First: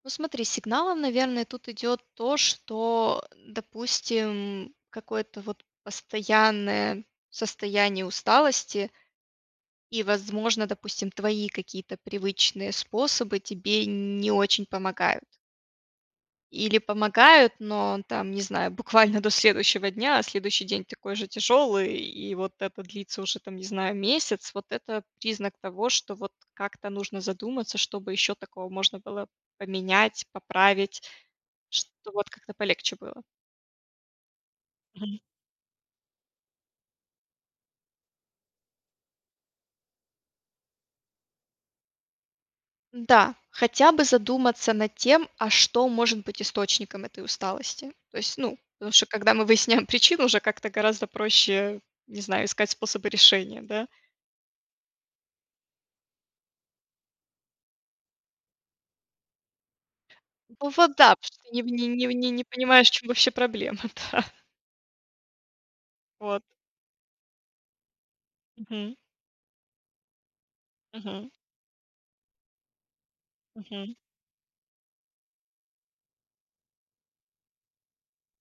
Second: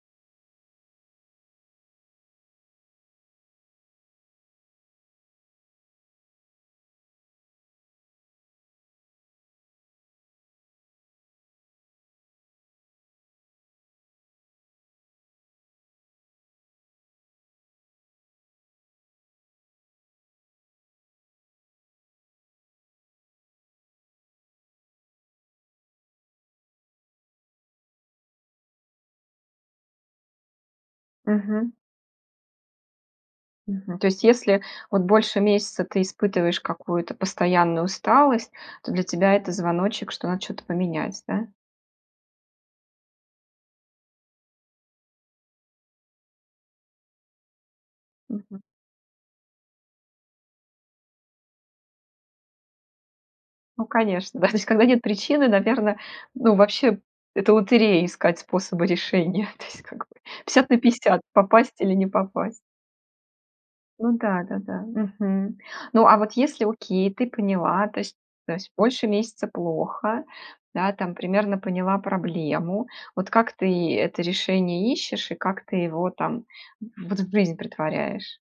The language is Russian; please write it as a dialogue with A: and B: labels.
A: Ну смотри, сигналом, наверное, тут идет то, что, допустим, какое-то вот постоянное состояние усталости. И, возможно, допустим, твои какие-то привычные способы тебе не очень помогают. Или помогают, но там, не знаю, буквально до следующего дня. А следующий день такой же тяжелый, и вот это длится уже, там, не знаю, месяц. Вот это признак того, что вот как-то нужно задуматься, что бы еще такого можно было поменять, поправить,
B: Мгм.
A: чтоб вот как-то полегче было.
B: Мгм. То есть, если вот
A: Мгм.
B: больше месяца ты испытываешь какую-то постоянную усталость, то для тебя это звоночек, что надо что-то поменять, да?
A: М-да. Хотя бы задуматься над тем, а что может быть источником этой усталости. То есть, ну,
B: Мгм.
A: потому что, когда мы выясняем причину, уже как-то гораздо проще, не знаю, искать способы решения,
B: Ну,
A: да.
B: конечно, да. То есть когда нет причины, наверно, ну, вообще, это лотерея- искать способы решения. То есть, как бы,
A: Ну,
B: пятьдесят на
A: вот да,
B: пятьдесят-
A: в смысле не в
B: попасть
A: не
B: или не
A: не в не не
B: попасть.
A: понимаешь, в чём вообще проблема,
B: Ну
A: да.
B: да, да, да. Мгм. Ну, а вот
A: Вот.
B: если, окей, ты поняла, то есть то есть
A: Мгм.
B: больше месяца плохо, да, там,
A: Мгм.
B: примерно поняла проблему. Вот как ты
A: Мгм.
B: это решение ищешь и как ты его там, вот, в жизнь претворяешь?